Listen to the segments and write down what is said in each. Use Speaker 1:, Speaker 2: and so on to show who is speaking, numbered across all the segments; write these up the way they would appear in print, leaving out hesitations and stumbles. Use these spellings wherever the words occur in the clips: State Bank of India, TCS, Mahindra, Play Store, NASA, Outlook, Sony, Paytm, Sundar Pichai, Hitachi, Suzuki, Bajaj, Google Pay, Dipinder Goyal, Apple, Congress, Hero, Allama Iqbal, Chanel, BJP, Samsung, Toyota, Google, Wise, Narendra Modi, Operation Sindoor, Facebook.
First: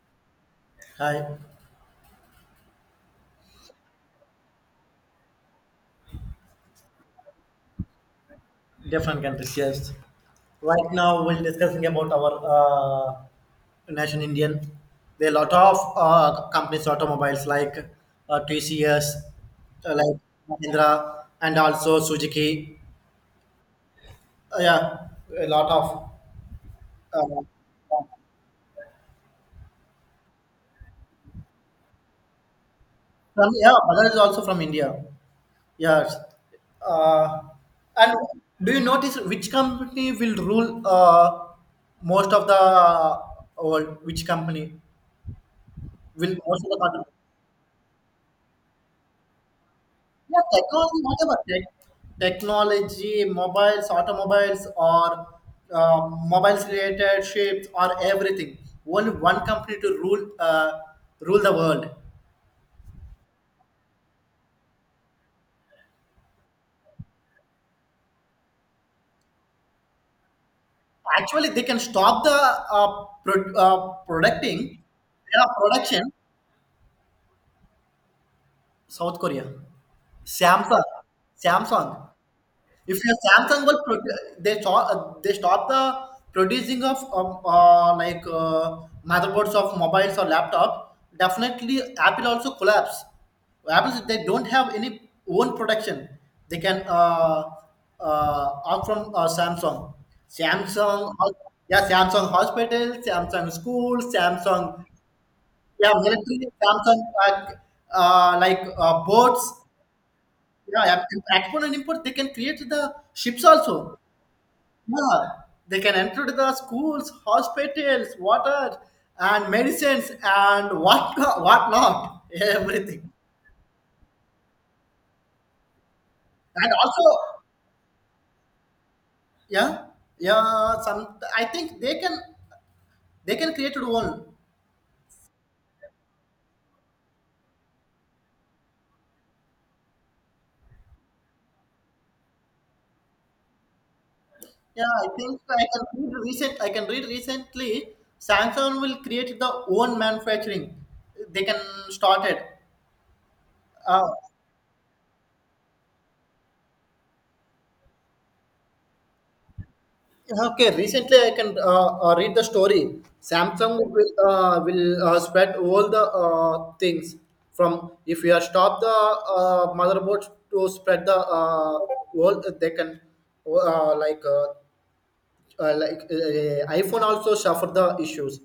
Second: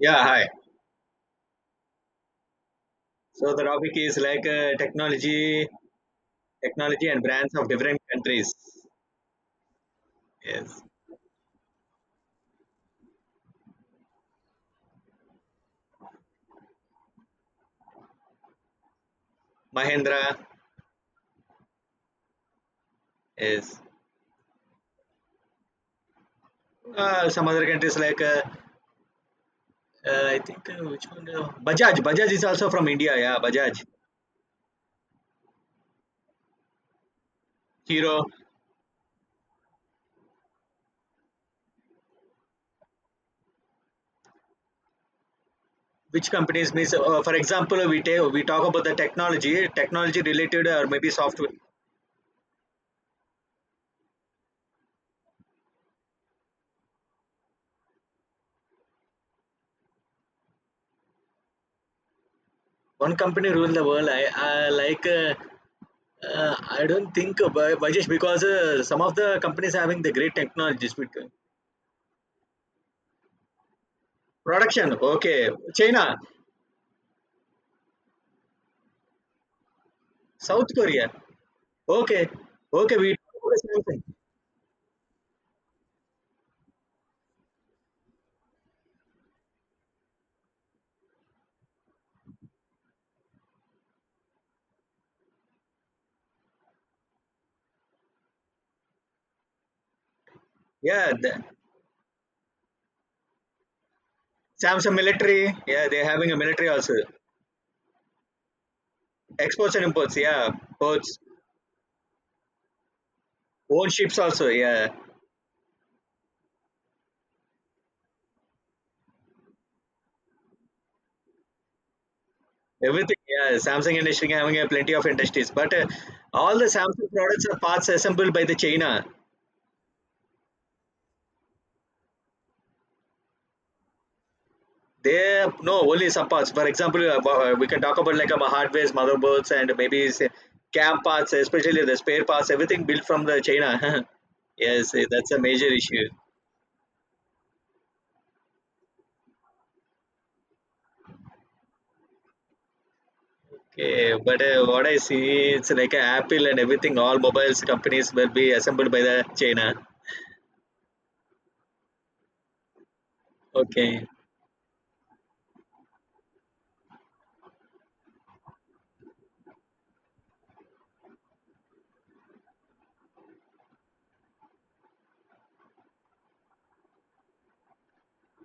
Speaker 1: Yeah, hi.
Speaker 2: Hi,
Speaker 1: So the topic is like technology, technology and brands of different countries.
Speaker 2: different countries, yes.
Speaker 1: Yes,
Speaker 2: Right now, we're discussing about our nation Indian. There are a lot of companies, automobiles like TCS, like
Speaker 1: Mahindra.
Speaker 2: Mahindra, and also Suzuki.
Speaker 1: Yes,
Speaker 2: Yeah, a lot of. Uh,
Speaker 1: some other countries like I think which one? Bajaj. Bajaj is also from India. Yeah,
Speaker 2: from, yeah,
Speaker 1: Bajaj.
Speaker 2: Bajaj is also from India. Yes. Uh, and
Speaker 1: Hero.
Speaker 2: do you notice which company will rule most of the world? Which company will
Speaker 1: Which
Speaker 2: most of
Speaker 1: companies
Speaker 2: the
Speaker 1: means?
Speaker 2: country?
Speaker 1: For example, we talk about the technology, technology
Speaker 2: Yeah,
Speaker 1: related or
Speaker 2: technology,
Speaker 1: maybe
Speaker 2: whatever
Speaker 1: software.
Speaker 2: tech, technology, mobiles, automobiles, or mobiles related ships, or everything. Only one company to rule the world.
Speaker 1: One company rule the world. I like. I don't think Bajaj because some of the companies having the great technologies. With-
Speaker 2: Actually, they can stop the producting,
Speaker 1: Production,
Speaker 2: yeah,
Speaker 1: okay.
Speaker 2: production.
Speaker 1: China,
Speaker 2: South Korea,
Speaker 1: South
Speaker 2: Samsung,
Speaker 1: Korea,
Speaker 2: Samsung.
Speaker 1: okay, okay.
Speaker 2: If your
Speaker 1: We
Speaker 2: Samsung will
Speaker 1: Samsung,
Speaker 2: they stop the producing of motherboards of mobiles or laptop, definitely Apple also collapse. Apple they don't have any own production. They can out from
Speaker 1: yeah.
Speaker 2: Samsung,
Speaker 1: The,
Speaker 2: yeah, Samsung hospital, Samsung school, Samsung
Speaker 1: Samsung military, yeah.
Speaker 2: yeah
Speaker 1: They're having a
Speaker 2: military,
Speaker 1: military also.
Speaker 2: Samsung, boats.
Speaker 1: Exports and imports, yeah.
Speaker 2: Yeah, yeah,
Speaker 1: Ports,
Speaker 2: export and import. They can create the ships
Speaker 1: own
Speaker 2: also.
Speaker 1: ships also, yeah.
Speaker 2: Yeah, they can enter the schools, hospitals, water, and medicines, and what not, everything.
Speaker 1: Everything, yeah. Samsung industry having plenty of industries, but all the
Speaker 2: And
Speaker 1: Samsung
Speaker 2: also,
Speaker 1: products are parts assembled by the China.
Speaker 2: yeah, yeah. Some I think they can create their own.
Speaker 1: They no only some parts. For example, we can talk about like hardware's motherboards and maybe say, cam parts, especially the spare parts, everything built from the China.
Speaker 2: Yeah,
Speaker 1: Yes, eh,
Speaker 2: I
Speaker 1: that's a
Speaker 2: think
Speaker 1: major issue.
Speaker 2: I can read recently. Samsung will create the own manufacturing. They can start it. Uh,
Speaker 1: Okay, but what I see, it's like Apple and everything. All mobiles companies will be assembled by the China.
Speaker 2: Okay, recently I can read the story. Samsung
Speaker 1: Okay,
Speaker 2: will spread all the things from if you are stop the motherboard to spread the all they can uh, like uh, iPhone also suffer the issues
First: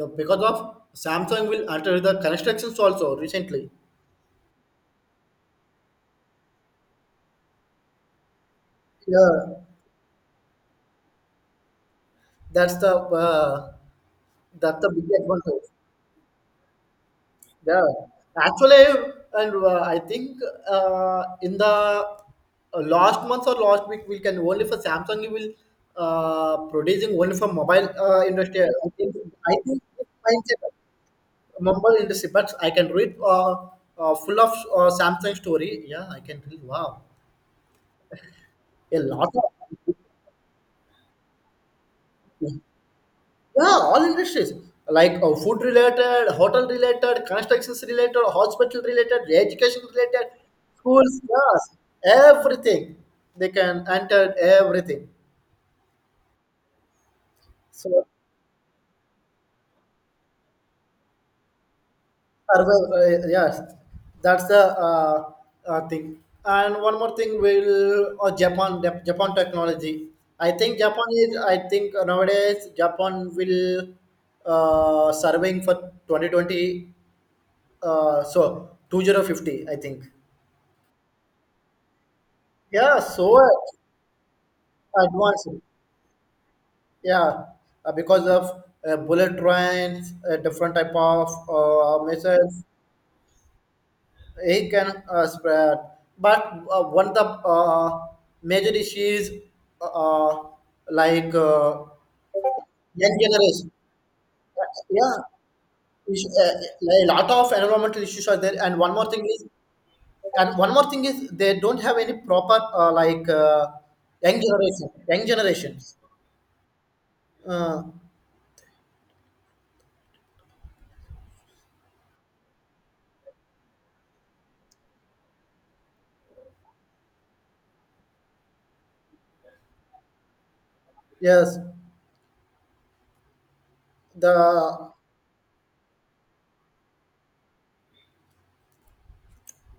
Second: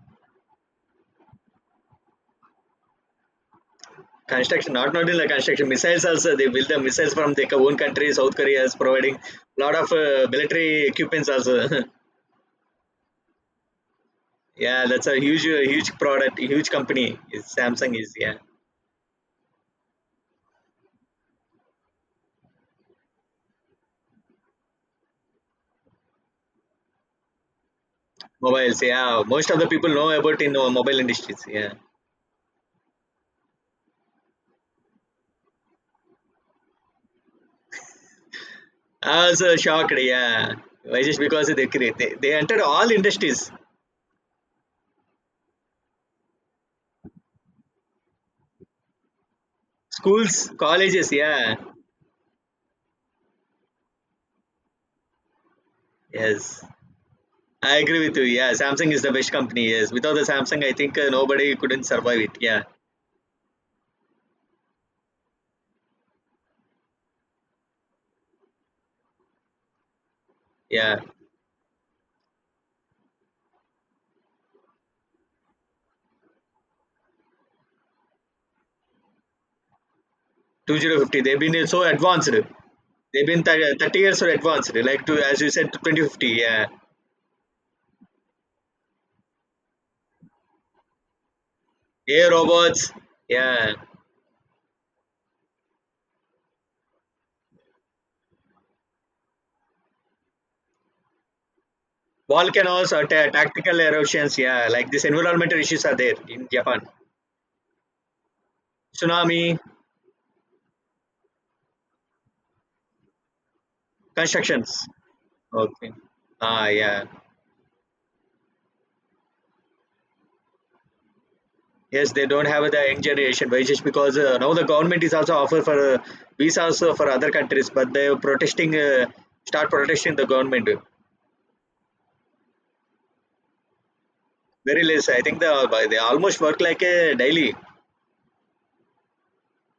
Speaker 2: because of Samsung will alter the constructions also recently.
Speaker 1: construction not in the construction missiles also they build the missiles from their own country. South Korea is providing
Speaker 2: Yeah,
Speaker 1: lot of military equipments also.
Speaker 2: that's the uh, that's
Speaker 1: Yeah,
Speaker 2: the
Speaker 1: that's
Speaker 2: big
Speaker 1: a huge,
Speaker 2: advantage.
Speaker 1: huge product, huge company. It's
Speaker 2: Yeah,
Speaker 1: Samsung is yeah,
Speaker 2: actually, and I think in the last month or last week, we can only for Samsung we will producing only for mobile industry.
Speaker 1: mobiles.
Speaker 2: Think
Speaker 1: Yeah, most
Speaker 2: I
Speaker 1: of the
Speaker 2: think
Speaker 1: people
Speaker 2: this
Speaker 1: know about in
Speaker 2: mindset, of
Speaker 1: mobile industries. Yeah,
Speaker 2: mobile industry, but I can read full of Samsung story. Yeah, I can read. Wow, a
Speaker 1: I
Speaker 2: lot
Speaker 1: was
Speaker 2: of.
Speaker 1: shocked. Yeah, why just because they create they entered all industries,
Speaker 2: Yeah, all industries like food related, hotel related, constructions related, hospital related, education related,
Speaker 1: schools, colleges.
Speaker 2: schools,
Speaker 1: Yeah,
Speaker 2: yes, everything they can enter everything.
Speaker 1: yes, I
Speaker 2: So,
Speaker 1: agree with you. Yeah, Samsung is the best company. Yes, without the Samsung, I think nobody couldn't survive it. Yeah,
Speaker 2: yes, that's the thing. And one more thing, will Japan technology. I think
Speaker 1: yeah,
Speaker 2: Japan is. I think nowadays Japan will surveying for 2020. So 2050, I think.
Speaker 1: 2050. They've been so advanced.
Speaker 2: Yeah,
Speaker 1: 30 years so advanced. Like to as
Speaker 2: advanced.
Speaker 1: you said, 2050. Yeah,
Speaker 2: Yeah, because of bullet trains, different type of
Speaker 1: AI
Speaker 2: missiles,
Speaker 1: robots. Yeah,
Speaker 2: it can spread. But one of the major issues, uh, like uh,
Speaker 1: volcanoes or
Speaker 2: young generation,
Speaker 1: tactical eruptions, yeah, like these
Speaker 2: yeah,
Speaker 1: environmental issues are there
Speaker 2: issue-
Speaker 1: in
Speaker 2: uh,
Speaker 1: Japan.
Speaker 2: like, a lot of environmental issues are there. And one more thing
Speaker 1: Tsunami,
Speaker 2: is, and one more thing is, they don't have any proper young
Speaker 1: constructions,
Speaker 2: generation, young
Speaker 1: okay,
Speaker 2: generations.
Speaker 1: ah, yeah,
Speaker 2: Uh,
Speaker 1: yes, they don't have the young generation, but it's just because now the government is also offer for visas for other countries, but they're protesting start protesting the government
Speaker 2: Yes,
Speaker 1: very
Speaker 2: the
Speaker 1: less. I think the they almost work like a daily.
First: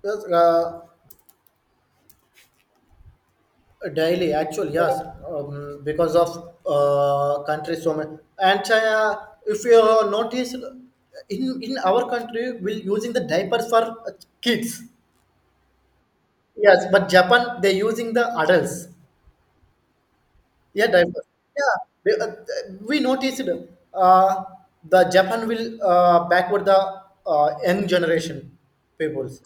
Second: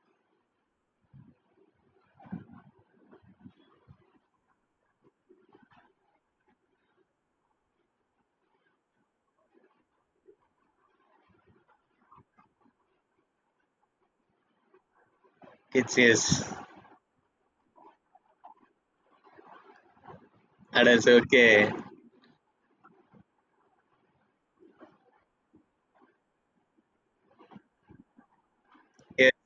Speaker 2: yes, uh, daily actually yes because of country so many and if you notice in our country we are using the diapers for uh, kids
Speaker 1: Kids, yes,
Speaker 2: yes but Japan they're using the adults yeah
Speaker 1: adults,
Speaker 2: diapers
Speaker 1: okay,
Speaker 2: yeah we, uh, we noticed uh, the Japan will backward the young generation
Speaker 1: yeah.
Speaker 2: peoples.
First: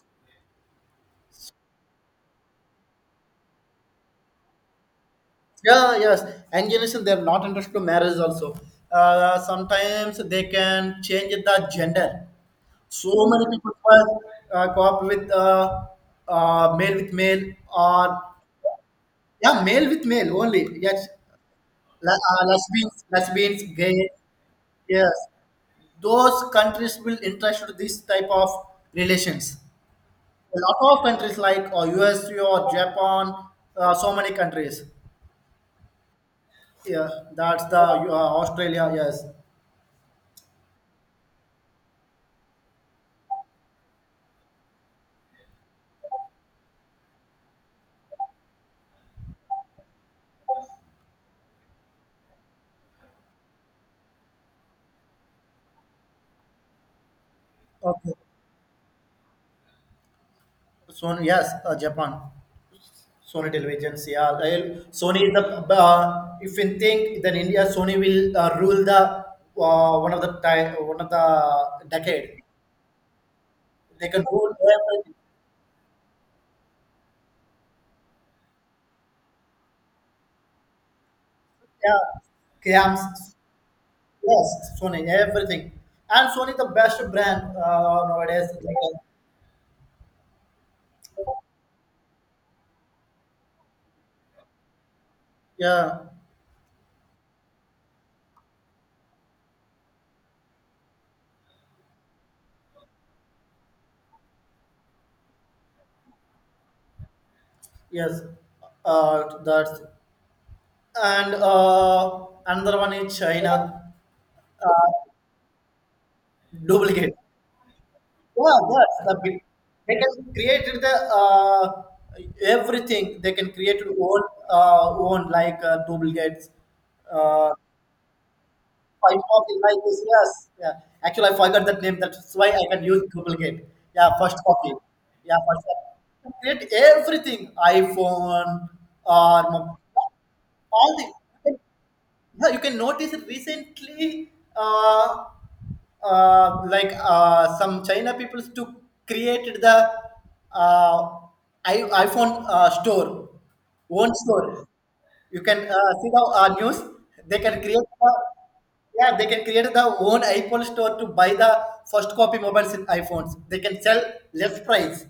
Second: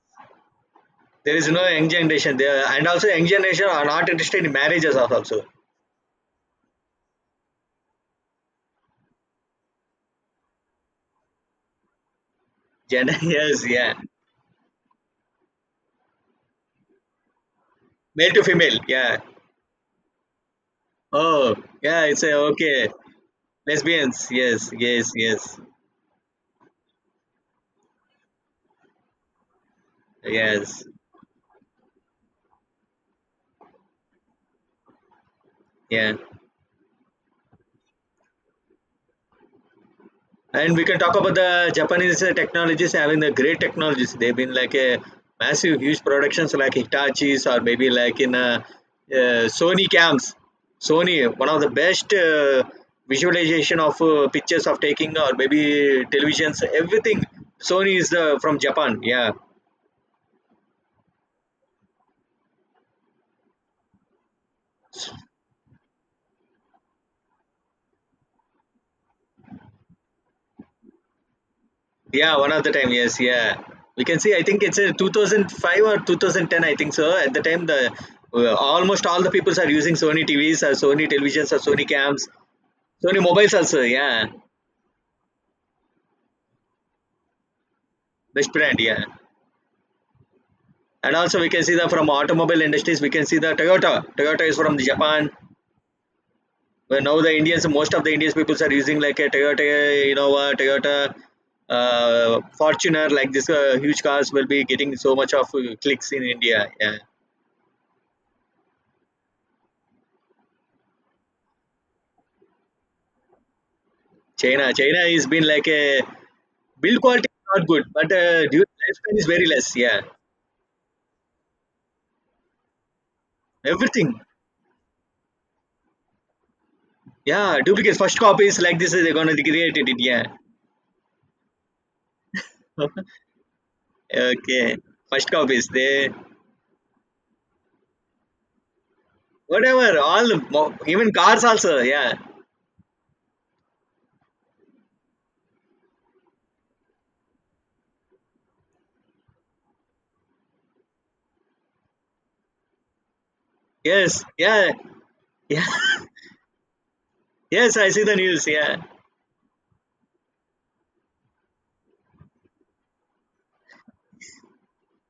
Speaker 1: There is no young generation there, and also young generation are not interested in marriages also.
Speaker 2: Yeah, yes. And they have not understood marriage also. Sometimes they can change the gender. So
Speaker 1: Gender,
Speaker 2: many
Speaker 1: yes,
Speaker 2: people
Speaker 1: yeah.
Speaker 2: first go up with male with male or
Speaker 1: Male to female, yeah.
Speaker 2: yeah, male with male only. Yes,
Speaker 1: Oh, yeah, it's a, okay.
Speaker 2: Lesbians, gay.
Speaker 1: Lesbians, yes, yes,
Speaker 2: Yes,
Speaker 1: yes,
Speaker 2: those countries will interested this type of relations. A lot
Speaker 1: yes,
Speaker 2: of countries like US or Japan, so many countries.
Speaker 1: yeah.
Speaker 2: Yeah, that's the Australia. Yes.
Speaker 1: And we can talk about the Japanese technologies having the great technologies. They've been like a massive, huge productions like Hitachi's or maybe like in Sony cams. Sony, one of the best visualization of pictures of taking or maybe televisions, everything. Sony is from Japan, yeah.
Speaker 2: Sony, yes, Japan. Sony televisions, yeah. Sony is the, if you think then India, Sony will rule the one of the time, one of the
Speaker 1: Yeah,
Speaker 2: decade.
Speaker 1: one of the time, yes, yeah. We
Speaker 2: They
Speaker 1: can
Speaker 2: can
Speaker 1: see, I
Speaker 2: rule
Speaker 1: think it's a
Speaker 2: everything.
Speaker 1: 2005 or 2010, I think so. At the time, the almost all the peoples are using Sony TVs or Sony televisions or Sony
Speaker 2: Yeah,
Speaker 1: cams, Sony
Speaker 2: Kiams,
Speaker 1: mobiles also, yeah.
Speaker 2: yes, Sony, everything. And Sony the best brand nowadays.
Speaker 1: Best brand, yeah. And also we can see that from automobile industries, we can see the Toyota. Toyota is from the Japan.
Speaker 2: Yeah,
Speaker 1: Where now the Indians, most of the Indians peoples are using like a Toyota Innova, Toyota Fortuner, like this huge cars will be getting so much of clicks in India, yeah.
Speaker 2: yes. That's and another one is China
Speaker 1: China, China has been like a build
Speaker 2: duplicate.
Speaker 1: quality is not good, but
Speaker 2: Yeah,
Speaker 1: due
Speaker 2: that's
Speaker 1: lifespan
Speaker 2: the
Speaker 1: is
Speaker 2: big.
Speaker 1: very less.
Speaker 2: They
Speaker 1: Yeah,
Speaker 2: can create the uh, everything. They can create own
Speaker 1: everything.
Speaker 2: duplicates. Uh,
Speaker 1: Yeah, duplicate first copies like this is they're
Speaker 2: Five
Speaker 1: gonna
Speaker 2: of
Speaker 1: create
Speaker 2: like
Speaker 1: it.
Speaker 2: this.
Speaker 1: Yeah.
Speaker 2: Yes. Yeah. Actually, I forgot that name. That's why I can use duplicate. Yeah. First copy.
Speaker 1: Okay, first
Speaker 2: Yeah. First
Speaker 1: copies
Speaker 2: copy.
Speaker 1: they
Speaker 2: Create everything. iPhone. Or mo-
Speaker 1: whatever all the
Speaker 2: all the
Speaker 1: even cars also.
Speaker 2: yeah,
Speaker 1: Yeah.
Speaker 2: you can notice it recently, some China people to created the uh, iPhone store, own
Speaker 1: Yes.
Speaker 2: store.
Speaker 1: Yeah.
Speaker 2: You can
Speaker 1: Yeah.
Speaker 2: see the news. They can
Speaker 1: Yes,
Speaker 2: create
Speaker 1: I see
Speaker 2: the,
Speaker 1: the news. Yeah.
Speaker 2: yeah, they can create the own iPhone store to buy the first copy mobiles in iPhones. They can sell less price.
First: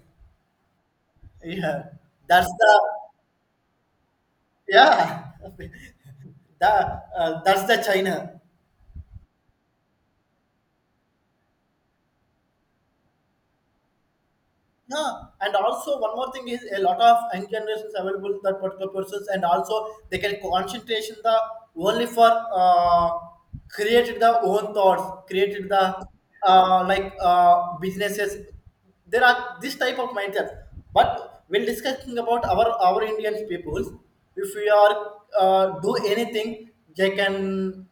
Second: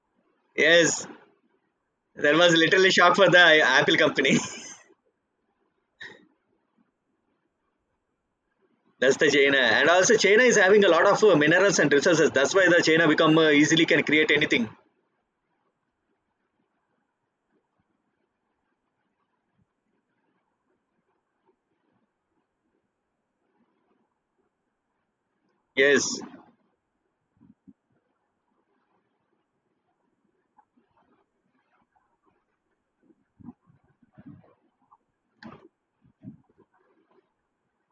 Speaker 1: Yes,
Speaker 2: Yeah,
Speaker 1: there
Speaker 2: that's
Speaker 1: was
Speaker 2: the
Speaker 1: literally shock for the Apple company.
Speaker 2: yeah. the, that's the China.
Speaker 1: That's the China, and also China is having a lot of minerals and resources. That's why the China become easily can create anything.
Speaker 2: Yeah, and also one more thing is a lot of young generations available to that particular persons, and also they can concentration the only for created the own thoughts, created the
Speaker 1: Yes.
Speaker 2: businesses. There are this type of mindset. But when discussing about our Indian peoples, if we are do anything, they can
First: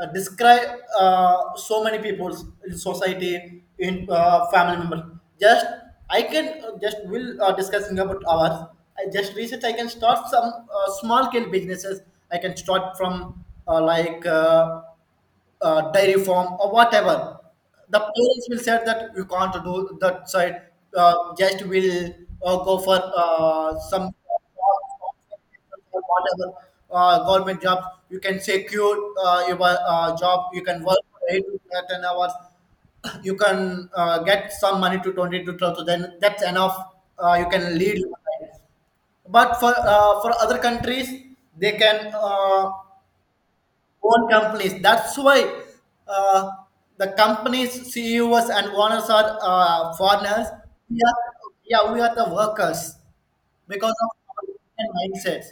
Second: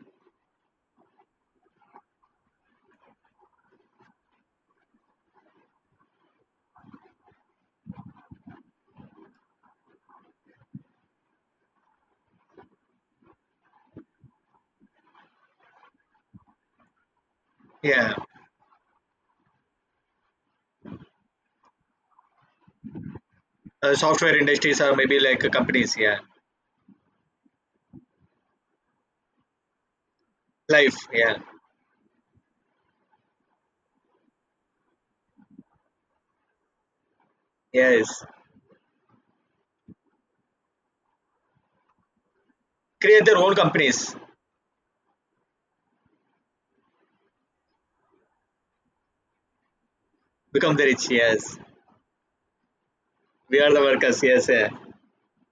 Speaker 2: describe so many people in society in family members just I can just will discussing about ours I just research I can start some small scale businesses I can start from uh, like uh, dairy farm or whatever. The
Speaker 1: Yeah,
Speaker 2: parents will say that you can't do that side. Just will go for some
Speaker 1: software industries are maybe like companies. Yeah,
Speaker 2: whatever government job. You can secure your job. You can
Speaker 1: life.
Speaker 2: work for
Speaker 1: Yeah,
Speaker 2: 8 to 10 hours. You can get some money to 20 to 12. So then that's enough. You can lead your
Speaker 1: yes.
Speaker 2: life. But for other countries, they can.
Speaker 1: Create their own companies,
Speaker 2: Own companies. That's why uh, the companies, CEOs, and owners are foreigners.
Speaker 1: become the
Speaker 2: We
Speaker 1: rich.
Speaker 2: are,
Speaker 1: Yes,
Speaker 2: yeah, we are the workers
Speaker 1: we are the
Speaker 2: because of
Speaker 1: workers.
Speaker 2: our
Speaker 1: Yes, yeah.
Speaker 2: Indian mindsets.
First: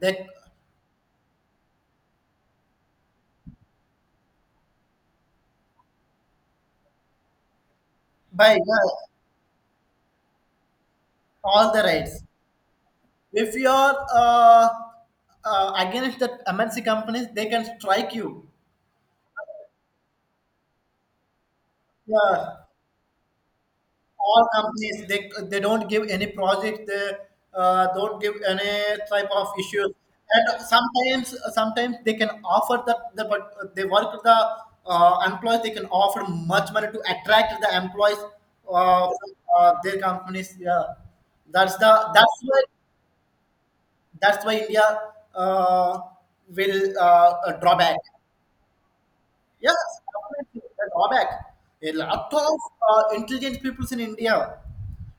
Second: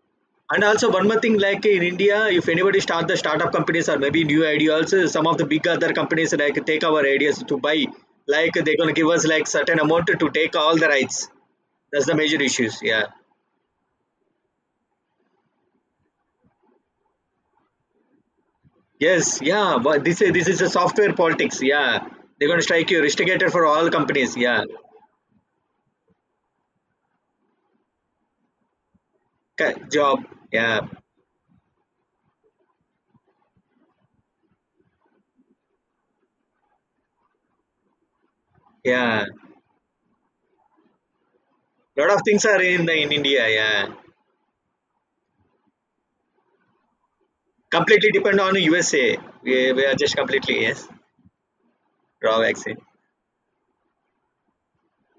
Speaker 2: They
Speaker 1: And also one more thing, like in India, if anybody start the startup companies or maybe new ideas, some of the big other companies like take our ideas to buy.
Speaker 2: by
Speaker 1: Like they're
Speaker 2: yeah,
Speaker 1: gonna give us like certain amount to take all the rights.
Speaker 2: all the
Speaker 1: That's the
Speaker 2: rights.
Speaker 1: major issues. Yeah.
Speaker 2: If you are against the MNC companies, they can strike you.
Speaker 1: Yes. Yeah. But this is a software politics. Yeah. They're
Speaker 2: Yeah,
Speaker 1: gonna strike you, restricted for all companies.
Speaker 2: all
Speaker 1: Yeah.
Speaker 2: companies they don't give any project they don't give any type of issues
Speaker 1: Correct, job.
Speaker 2: and
Speaker 1: Yeah,
Speaker 2: sometimes they can offer that the but they work with the employees they can offer much money to attract the employees
Speaker 1: yeah.
Speaker 2: from their companies yeah that's the
Speaker 1: Lot of
Speaker 2: that's
Speaker 1: things
Speaker 2: why
Speaker 1: are in the in India. Yeah,
Speaker 2: that's why india uh, will draw back.
Speaker 1: completely depend on USA. We,
Speaker 2: Yes,
Speaker 1: we are just
Speaker 2: definitely.
Speaker 1: completely yes
Speaker 2: The drawback. A lot
Speaker 1: raw
Speaker 2: of
Speaker 1: vaccine.
Speaker 2: intelligent people in India,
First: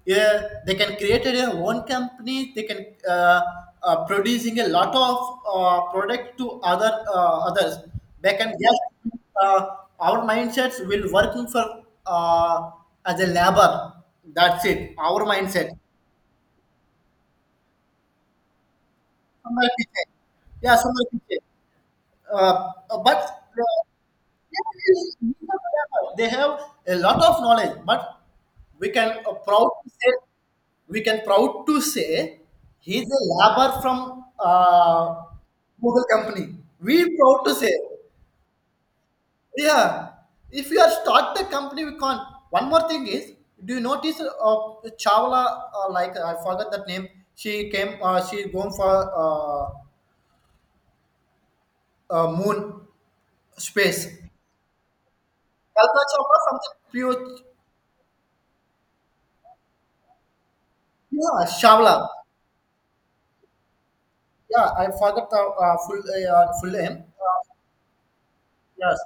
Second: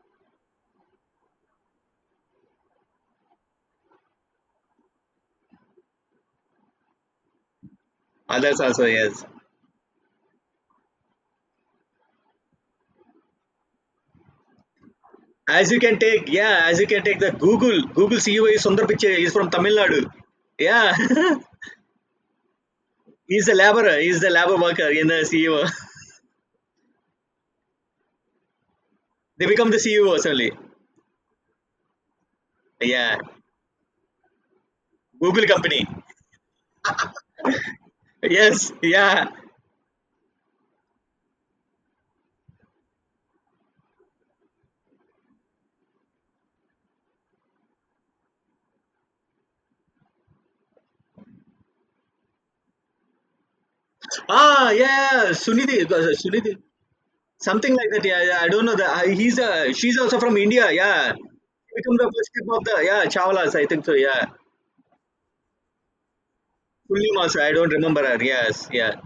Speaker 2: yeah, they can create their own company. They can producing a lot of product to other others. They can
Speaker 1: Others
Speaker 2: just
Speaker 1: also yes.
Speaker 2: uh, our mindsets will working for as a labor. That's it. Our
Speaker 1: As
Speaker 2: mindset.
Speaker 1: you can take yeah, as you can take the Google CEO is Sundar Pichai is from
Speaker 2: Somebody
Speaker 1: Tamil Nadu.
Speaker 2: Yeah,
Speaker 1: Yeah,
Speaker 2: somebody. Uh, but
Speaker 1: he's a
Speaker 2: uh,
Speaker 1: laborer. He's the labor worker in the CEO.
Speaker 2: they have a lot of knowledge but we can uh,
Speaker 1: They
Speaker 2: proud
Speaker 1: become the
Speaker 2: to say
Speaker 1: CEOs only.
Speaker 2: we can proud to say he's
Speaker 1: Yeah,
Speaker 2: a labor from
Speaker 1: Google company.
Speaker 2: Google company we proud to say
Speaker 1: Yes, yeah.
Speaker 2: yeah if you are start the company we can't one more thing is do you notice chawla like I forgot that name she going for moon space
Speaker 1: Ah, yeah, yeah. Sunidhi,
Speaker 2: Kalka Chopra
Speaker 1: Sunidhi.
Speaker 2: from the pure,
Speaker 1: Something like that. Yeah, yeah. I don't know. The, I, he's a. She's also from India. Yeah.
Speaker 2: yeah,
Speaker 1: She became the
Speaker 2: Shavla.
Speaker 1: first chef of the. Yeah, Chawlas. I think so. Yeah.
Speaker 2: Yeah, I forgot the full name.
Speaker 1: Fully also. I don't remember her. Yes.
Speaker 2: Yes.
Speaker 1: Yeah.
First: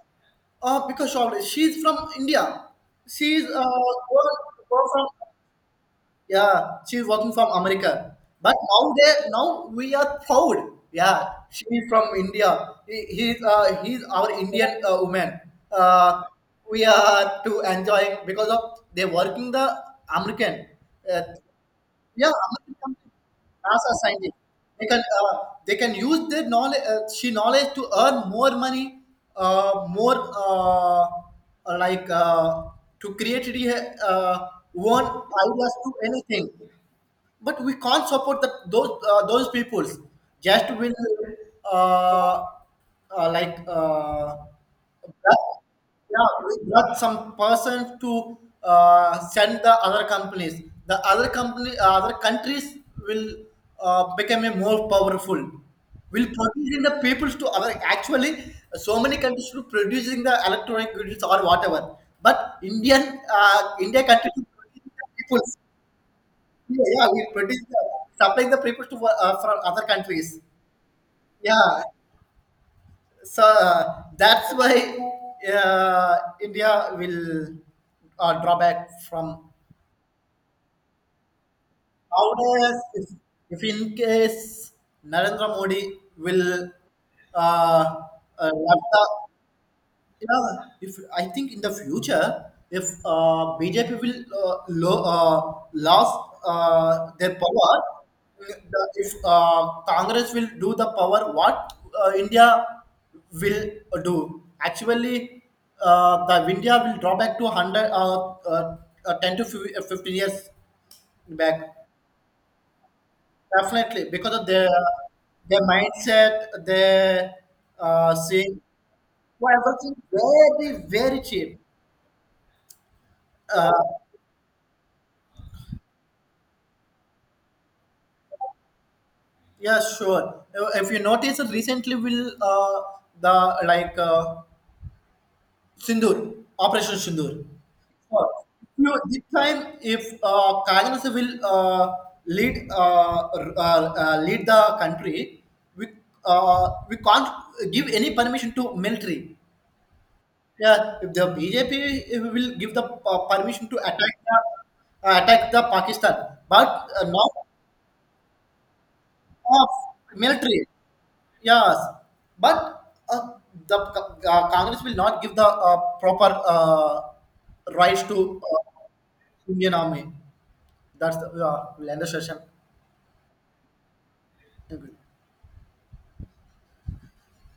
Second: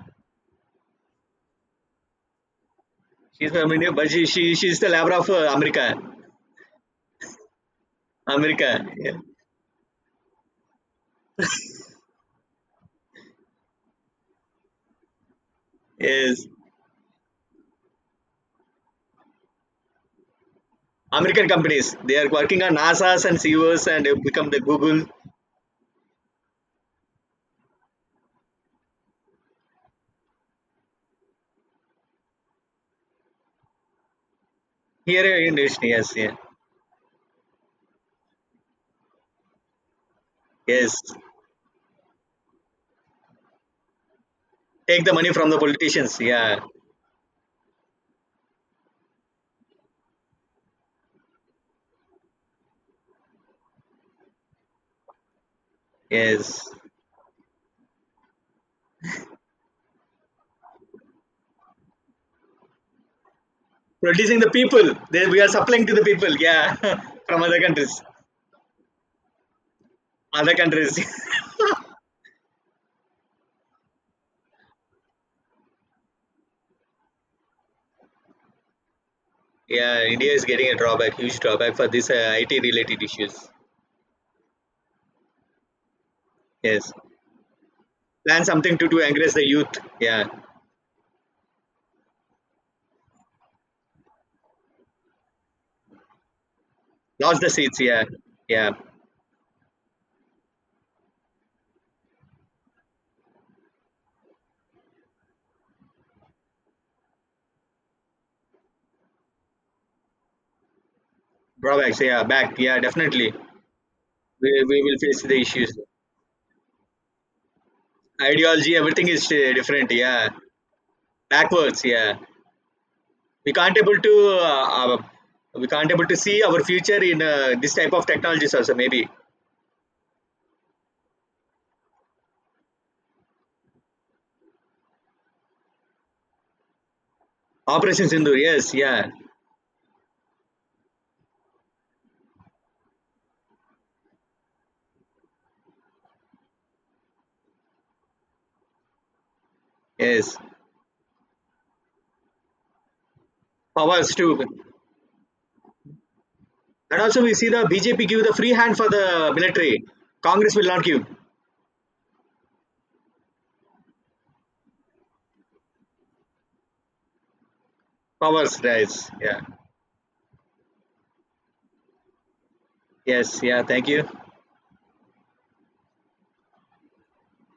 Speaker 2: Because Shavla, she's from India. She's
Speaker 1: She's from India, but she she
Speaker 2: go-
Speaker 1: she's
Speaker 2: go
Speaker 1: the
Speaker 2: from
Speaker 1: labor of America.
Speaker 2: yeah, she's working from America. But
Speaker 1: America. Yeah.
Speaker 2: nowadays, now we are proud. Yeah, she's from India. He's our Indian woman. Uh,
Speaker 1: Yes.
Speaker 2: we are to enjoying because of they working the American. Uh,
Speaker 1: American companies. They
Speaker 2: Yeah,
Speaker 1: are working
Speaker 2: American
Speaker 1: on
Speaker 2: company,
Speaker 1: NASA's and CEOs
Speaker 2: NASA
Speaker 1: and they
Speaker 2: scientists.
Speaker 1: become the
Speaker 2: They can
Speaker 1: Google
Speaker 2: uh, they can use their knowledge, she knowledge to earn more money, more like to create uh, one
Speaker 1: here in
Speaker 2: ideas
Speaker 1: Indonesia.
Speaker 2: to
Speaker 1: Yes. Yeah.
Speaker 2: anything but we can't support that those peoples just will
Speaker 1: Yes.
Speaker 2: uh, uh, like uh,
Speaker 1: Take the money from
Speaker 2: that-
Speaker 1: the politicians.
Speaker 2: yeah we
Speaker 1: Yeah.
Speaker 2: got some person to send the other companies the other company other countries will become a more powerful will
Speaker 1: Yes.
Speaker 2: producing the peoples to other actually so many countries to producing the electronic goods or whatever but india country
Speaker 1: Producing
Speaker 2: to
Speaker 1: the people.
Speaker 2: producing the
Speaker 1: They, we are
Speaker 2: peoples
Speaker 1: supplying to the people. Yeah.
Speaker 2: yeah, yeah, we
Speaker 1: From other
Speaker 2: produce the
Speaker 1: countries.
Speaker 2: supply the people to from other countries.
Speaker 1: Other countries.
Speaker 2: Yeah, so that's why India will draw back from
Speaker 1: Yeah, India is getting a drawback, huge drawback for this IT
Speaker 2: nowadays.
Speaker 1: related issues.
Speaker 2: If in case Narendra Modi will
Speaker 1: Yes.
Speaker 2: uh,
Speaker 1: Plan something
Speaker 2: love
Speaker 1: to
Speaker 2: the
Speaker 1: encourage the youth. Yeah.
Speaker 2: Yeah, if I think in the future, if BJP will lose their
Speaker 1: Lost the
Speaker 2: power,
Speaker 1: seats. Yeah. Yeah.
Speaker 2: if Congress will do the power, what India will do? Actually, the India will draw back to hundred, ten to 15 years back.
Speaker 1: Drawbacks. Yeah. Back. Yeah. Definitely.
Speaker 2: Definitely, because of
Speaker 1: We, we will face the
Speaker 2: their
Speaker 1: issues.
Speaker 2: mindset, their seeing,
Speaker 1: Ideology, everything is
Speaker 2: well,
Speaker 1: different.
Speaker 2: everything
Speaker 1: Yeah.
Speaker 2: very cheap.
Speaker 1: Backwards. Yeah. We can't able to. We can't able to see our future in this type of technologies also maybe.
Speaker 2: Yeah, sure. If you notice, recently will the like Sindoor Operation Sindoor.
Speaker 1: Operation
Speaker 2: Sure.
Speaker 1: Sindoor, yes,
Speaker 2: No,
Speaker 1: yeah,
Speaker 2: this time if Congress will lead lead the country, we we can't give any permission to military.
Speaker 1: yes.
Speaker 2: Yeah, if the BJP will give the permission to attack
Speaker 1: Powers too.
Speaker 2: attack the Pakistan, but
Speaker 1: And also
Speaker 2: not
Speaker 1: we see the BJP give the free hand for the
Speaker 2: of
Speaker 1: military. Congress will
Speaker 2: military.
Speaker 1: not give
Speaker 2: Yes, but the Congress will not give the proper rights to
Speaker 1: powers, guys. Yeah.
Speaker 2: Indian Army. That's the we'll end the session.
Speaker 1: Yes. Yeah. Thank you.
Speaker 2: Thank you.